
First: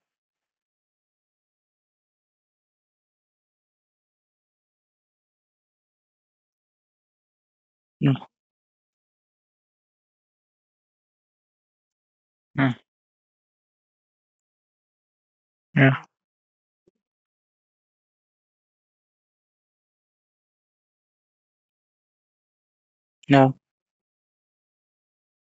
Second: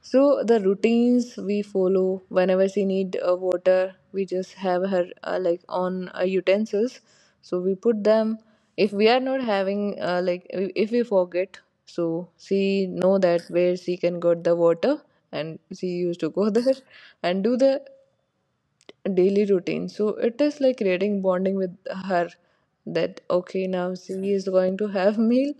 S1: So the routines we follow whenever she need water, we just have her like on utensils. So we put
S2: No.
S1: them. If we are not having like if we forget, so
S2: mm,
S1: she know that where she can get the water, and she
S2: yeah.
S1: used to go there and do the daily routine. So it is like creating bonding with her that,
S2: No.
S1: okay, now she is going to have meal,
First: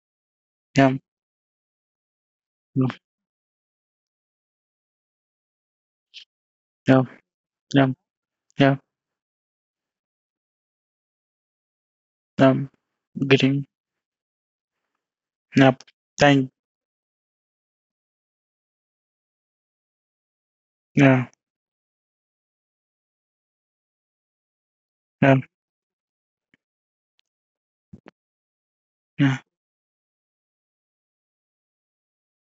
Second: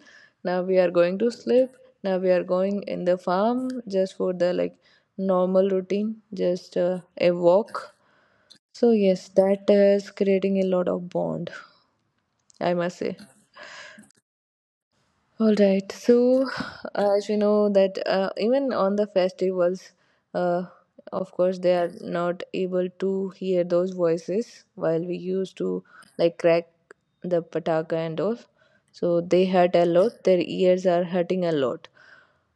S1: now we are
S2: Yum.
S1: going to sleep, now we are going
S2: No.
S1: in the farm just for the like normal routine, just
S2: No.
S1: a
S2: Yum.
S1: walk.
S2: Yum.
S1: So yes, that is creating a lot of bond,
S2: Yum.
S1: I must say.
S2: Green.
S1: All
S2: Yep.
S1: right. So,
S2: Thank.
S1: as you know, that even on the festivals, uh,
S2: Yeah.
S1: of course, they are not able to hear those voices while we
S2: Yeah.
S1: used to like crack the pataka and all. So,
S2: Yeah.
S1: they hurt a lot, their ears are hurting a lot.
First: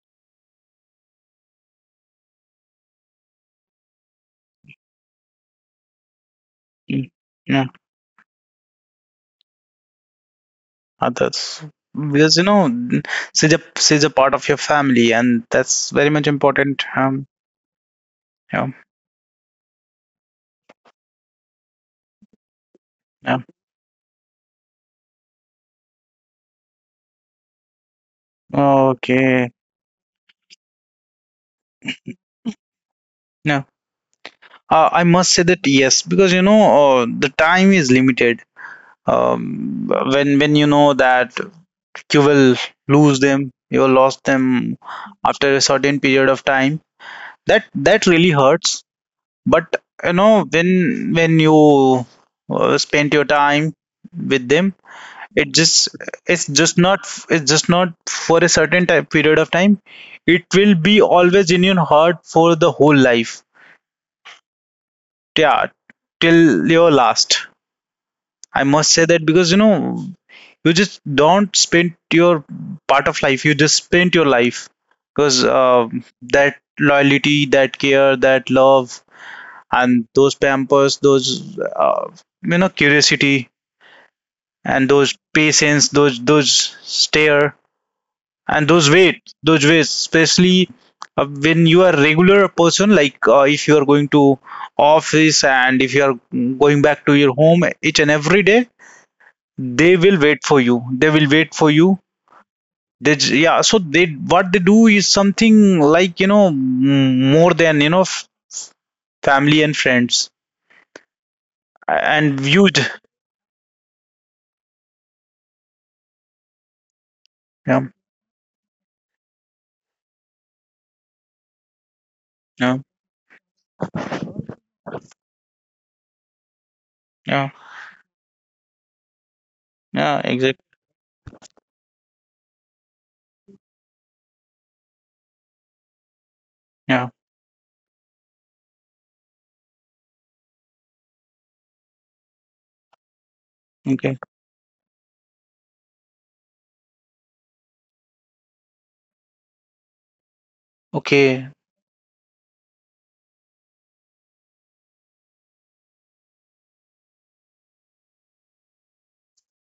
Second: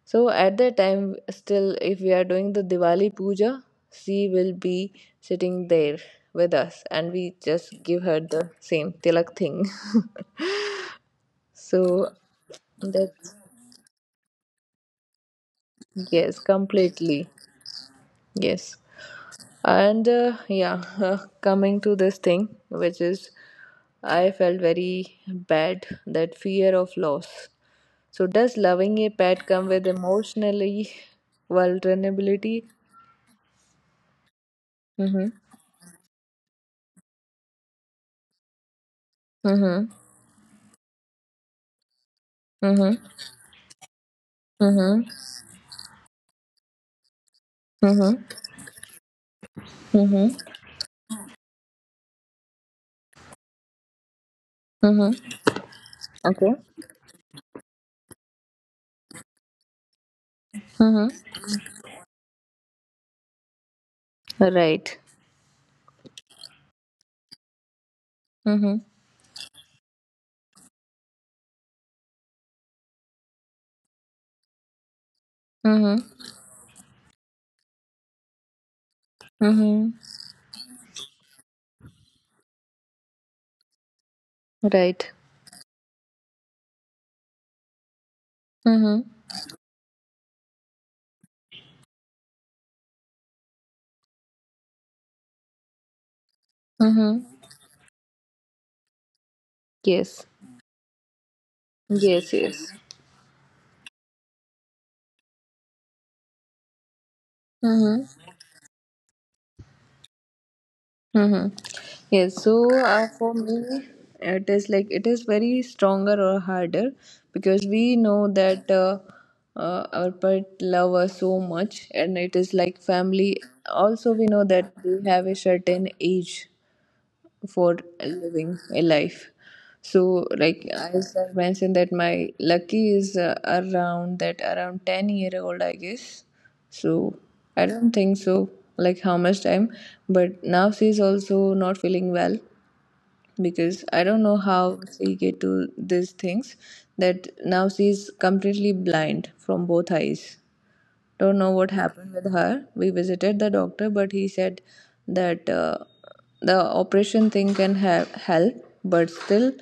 S1: So, at that time, still, if we are doing the Diwali puja, she will be sitting there with us,
S2: mm,
S1: and we
S2: Yeah.
S1: just give her the same tilak thing.
S2: Uh,
S1: So,
S2: because you know,
S1: that.
S2: she's a part of your family, and that's very much
S1: Yes,
S2: important.
S1: completely.
S2: Yeah.
S1: Yes. And yeah, coming to this thing, which is
S2: Yeah.
S1: I felt very bad, that fear of loss. So, does loving a pet
S2: Okay.
S1: come with emotionally vulnerability?
S2: No. I must
S1: Mm-hmm.
S2: say that yes, because you know, the time is limited.
S1: Mm-hmm.
S2: When you know that you will
S1: Mm-hmm.
S2: lose them, you will lost them
S1: Mm-hmm.
S2: after a certain period of time, that that
S1: Mm-hmm.
S2: really hurts. But you
S1: Mm-hmm.
S2: know, when you spend your time with them,
S1: Mm-hmm.
S2: it just, it's
S1: Okay.
S2: just not it's just not for a certain type period of time. It will be
S1: Mm-hmm.
S2: always in your heart for the whole life.
S1: Right.
S2: Yeah, till your last. I
S1: Mm-hmm.
S2: must say that, because you know, you just don't spend your part of life, you just spend your life, because
S1: Mm-hmm.
S2: that loyalty, that care, that love,
S1: Mm-hmm.
S2: and those pampers, those, you know, curiosity, and those
S1: Right.
S2: patience, those stare, and those
S1: Mm-hmm.
S2: wait, those ways, especially. When you are regular person, like, if you are going to office, and if you are going back to your
S1: Mm-hmm.
S2: home each and every day, they will
S1: Yes.
S2: wait for you, they will wait for you.
S1: Yes, yes.
S2: Yeah, so they, what they do is something like, you know, more than, you know,
S1: Mm-hmm.
S2: family and friends
S1: Mm-hmm.
S2: and
S1: Yes, so
S2: viewed.
S1: for me, it is like it is very stronger or harder, because
S2: Yeah.
S1: we know that our pet love us so much, and it is
S2: Yeah.
S1: like family. Also, we know that they have a certain age
S2: Yeah.
S1: for living a life.
S2: Yeah.
S1: So,
S2: Exactly.
S1: like as I mentioned, that my lucky is around 10 year old, I guess. So
S2: Yeah.
S1: I don't think so, like how much time. But now she's also not feeling well, because I
S2: Okay.
S1: don't know how she get to these things. That now she's completely blind from both eyes. Don't
S2: Okay.
S1: know what happened with her. We visited the doctor, but he said that the operation thing can have help, but still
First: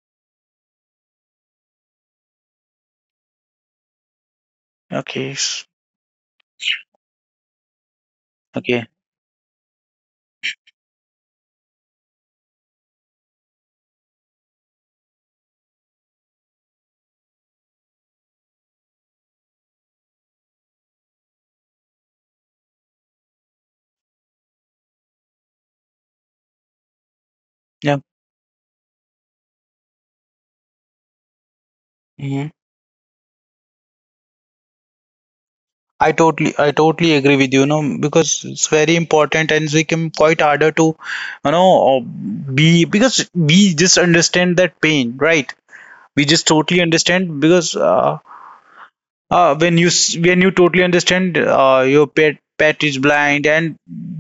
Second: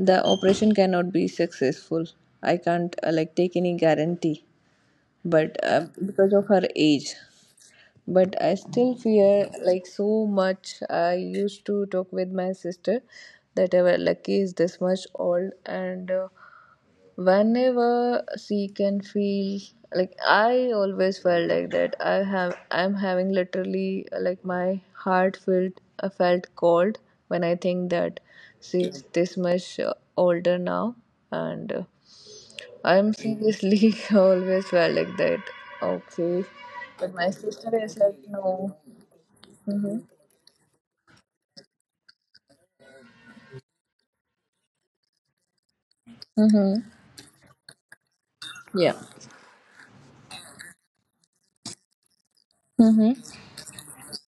S1: the operation cannot be successful. I can't like take any guarantee,
S2: okay
S1: but
S2: s-
S1: because of her age. But I
S2: okay.
S1: still fear like so much. I used to talk with my sister that our lucky is this much old and. Whenever she can feel, like I always felt like that I'm having, literally, like my heart felt, I felt cold, when I think
S2: Yeah.
S1: that she's. Yeah. This much older now, and
S2: Hmm.
S1: I'm seriously always felt like that,
S2: i
S1: okay.
S2: totally i
S1: But
S2: totally
S1: my
S2: agree with
S1: sister
S2: you, you know,
S1: is like,
S2: because
S1: no.
S2: it's very important, and it's
S1: Mm-hmm.
S2: become quite harder to, you know, be, because we just understand that pain, right? We just
S1: Mm-hmm.
S2: totally understand, because
S1: Yeah.
S2: when you when you totally understand your pet is
S1: Mm-hmm.
S2: blind, and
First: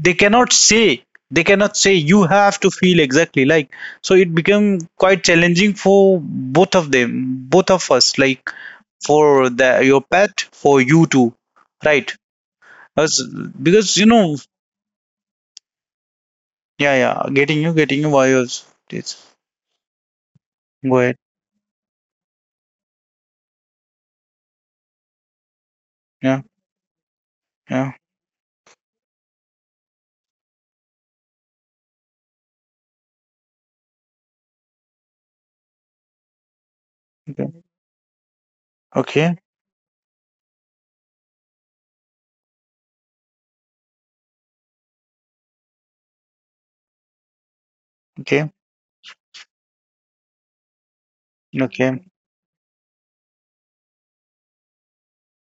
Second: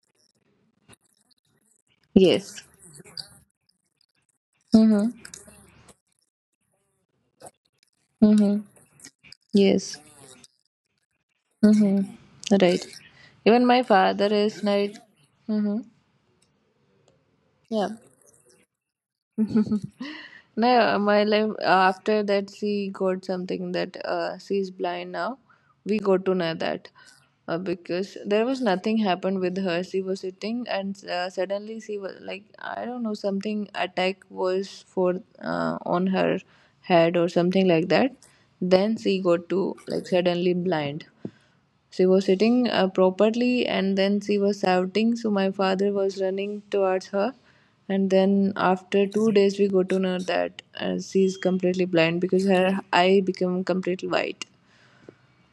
S2: they cannot say, they cannot say, you have
S1: Yes.
S2: to feel exactly like, so it become
S1: Mm-hmm.
S2: quite challenging for both of them, both of us, like
S1: Mm-hmm.
S2: for the your
S1: Yes.
S2: pet, for you too, right?
S1: Mm-hmm. Right.
S2: As,
S1: Even my
S2: because you know,
S1: father is like, mm-hmm,
S2: yeah, yeah, getting you,
S1: yeah.
S2: getting you, why was it's, go
S1: No,
S2: ahead.
S1: my life after that she got something that she is blind now. We got to
S2: Yeah.
S1: know that
S2: Yeah.
S1: because there was nothing happened with her. She was sitting and suddenly she was like, I don't know, something attack was for on her head or
S2: Okay.
S1: something like that. Then she
S2: Okay.
S1: got to like suddenly blind. She was sitting properly and then she was shouting. So my father was running towards her. And
S2: Okay.
S1: then after 2 days, we got to know that she is completely
S2: Okay.
S1: blind, because her eye became completely white.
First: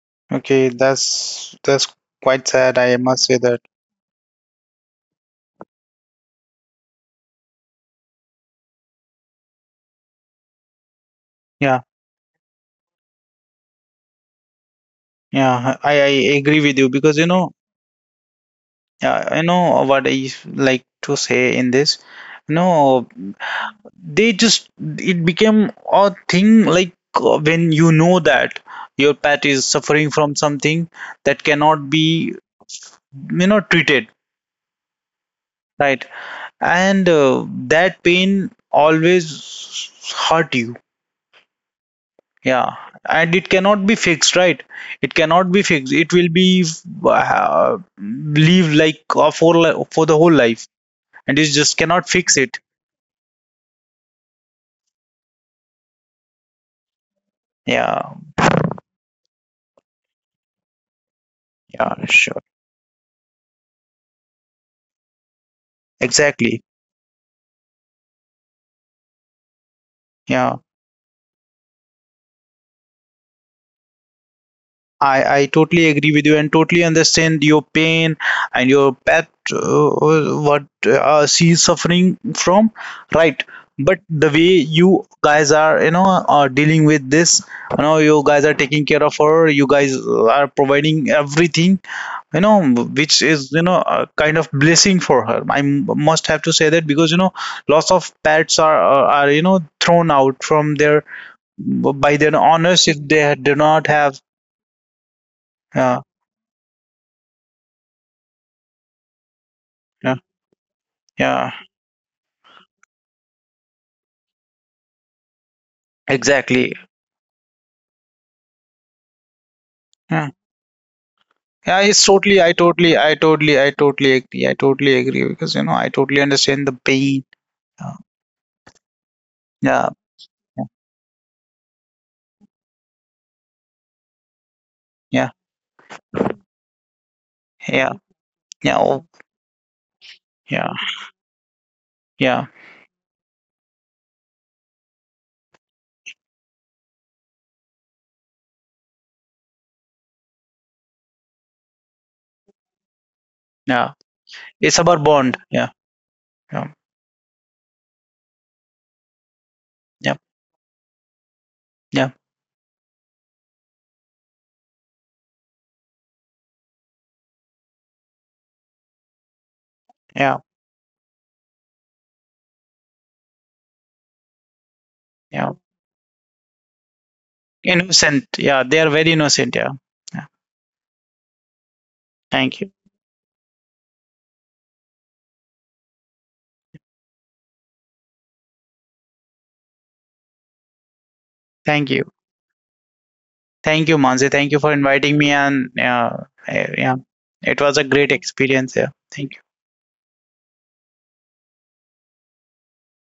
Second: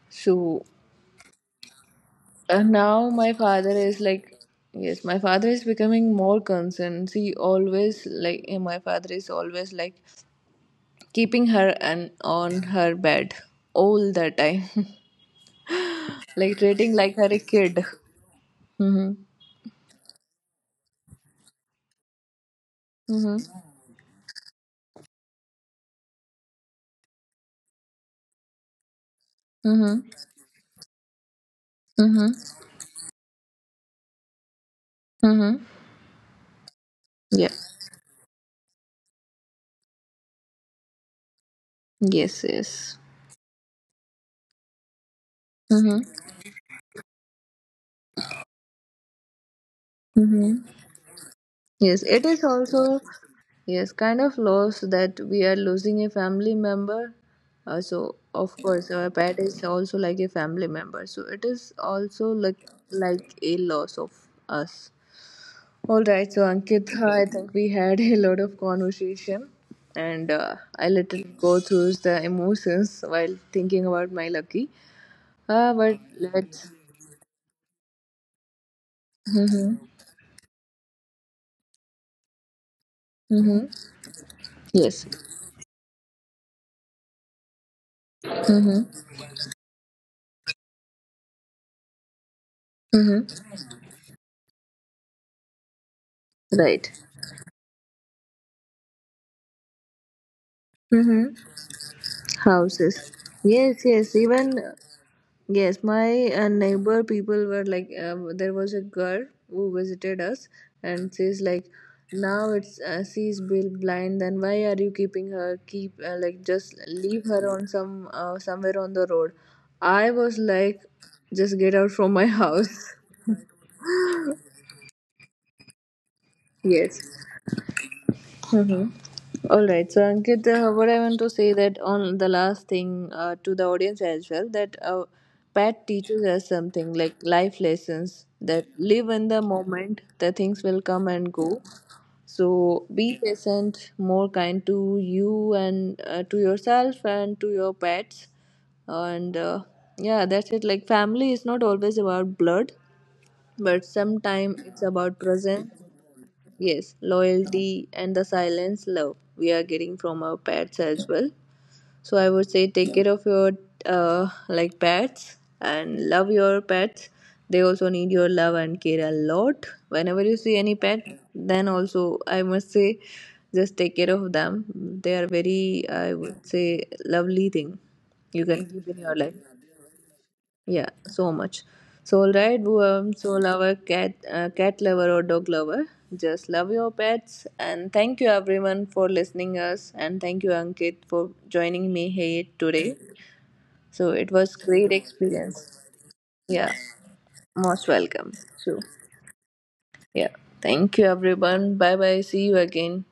S1: So
S2: Okay, that's quite sad, I
S1: now
S2: must
S1: my
S2: say that.
S1: father is like, yes, my father is becoming more concerned. She always like, eh, my father is always like keeping her
S2: Yeah.
S1: and on her bed all the time,
S2: Yeah, I
S1: like
S2: agree with you
S1: treating
S2: because
S1: like her a kid. Mm-hmm.
S2: you know what I like to say in this. No,
S1: Mm-hmm.
S2: they just, it became a thing like, when you know that your pet is
S1: Mm-hmm.
S2: suffering from something that cannot
S1: Mm-hmm.
S2: be, you know, treated,
S1: Mm-hmm.
S2: right? And
S1: Yeah.
S2: that pain always hurt you.
S1: Yes,
S2: Yeah,
S1: yes.
S2: and it cannot be fixed, right? It cannot be fixed.
S1: Mm-hmm.
S2: It will be live like, for for the whole life,
S1: Mm-hmm.
S2: and you just
S1: Yes,
S2: cannot
S1: it
S2: fix
S1: is
S2: it.
S1: also, yes, kind of loss that we are losing a family member. So
S2: Yeah.
S1: of course our pet is also like a family member. So it is
S2: Yeah,
S1: also
S2: sure.
S1: like a loss of us. All right. So
S2: Exactly.
S1: Ankit, I think we had a lot of conversation, and
S2: Yeah.
S1: I let it go through the emotions while thinking about my lucky.
S2: I totally
S1: But
S2: agree with you and
S1: let's.
S2: totally understand your pain, and your pet, what she is suffering from, right?
S1: Mm-hmm.
S2: But the way you
S1: Yes.
S2: guys are, you know, are dealing with this, you know, you guys are taking care
S1: Mm-hmm.
S2: of her, you guys are providing everything, you know, which is,
S1: Mm-hmm.
S2: you know, a kind of blessing for her. I must have to say that,
S1: Right.
S2: because you know, lots of pets are you know, thrown out from their,
S1: Mm-hmm.
S2: by their owners, if
S1: Houses.
S2: they do
S1: Yes,
S2: not
S1: yes.
S2: have.
S1: Even, yes,
S2: Yeah.
S1: my neighbor people were like, there was a girl who
S2: Yeah.
S1: visited us, and she's
S2: Yeah.
S1: like, now it's she's blind, then why are you keeping her, keep like
S2: Exactly.
S1: just leave her on some somewhere on the road. I
S2: Yeah.
S1: was like, just get
S2: Yeah,
S1: out
S2: it's
S1: from my
S2: totally, i totally
S1: house.
S2: i totally i totally agree, I totally agree, because you know, I totally understand the pain.
S1: Yes. Mhm. All
S2: Yeah.
S1: right. So, Ankit,
S2: Yeah.
S1: what I want to say that on the last thing to the audience as well, that
S2: Yeah.
S1: Pat teaches us something like life
S2: Yeah.
S1: lessons, that
S2: Yeah. Oh,
S1: live in the moment. The things
S2: yeah.
S1: will come and go.
S2: Yeah.
S1: So be patient, more kind to you and to yourself and to your pets. And yeah, that's it. Like family is not always about blood, but
S2: Yeah,
S1: sometimes
S2: it's
S1: it's
S2: about
S1: about
S2: bond. Yeah.
S1: presence.
S2: Yeah.
S1: Yes, loyalty and the silence love we are getting
S2: Yeah.
S1: from our pets as well.
S2: Yeah.
S1: So I would say take care of your like pets and love your pets. They also need your love and care a lot. Whenever
S2: Yeah.
S1: you see any pet, then also I must say just take care of them. They are
S2: Yeah.
S1: very, I would say, lovely thing
S2: Innocent.
S1: you
S2: Yeah,
S1: can
S2: they are
S1: keep in
S2: very
S1: your life.
S2: innocent. Yeah. Yeah.
S1: Yeah, so much. So, all
S2: Thank
S1: right,
S2: you.
S1: so lover, cat, cat lover or dog lover, just love your pets. And thank you everyone for listening us. And thank you Ankit for
S2: Thank
S1: joining
S2: you.
S1: me here today.
S2: Thank you,
S1: So
S2: Mansi.
S1: it
S2: Thank you
S1: was
S2: for
S1: great
S2: inviting me. And
S1: experience.
S2: yeah,
S1: Yeah,
S2: yeah, it was a
S1: most
S2: great
S1: welcome.
S2: experience.
S1: So,
S2: Yeah. Thank you.
S1: yeah, thank you everyone. Bye bye. See you again.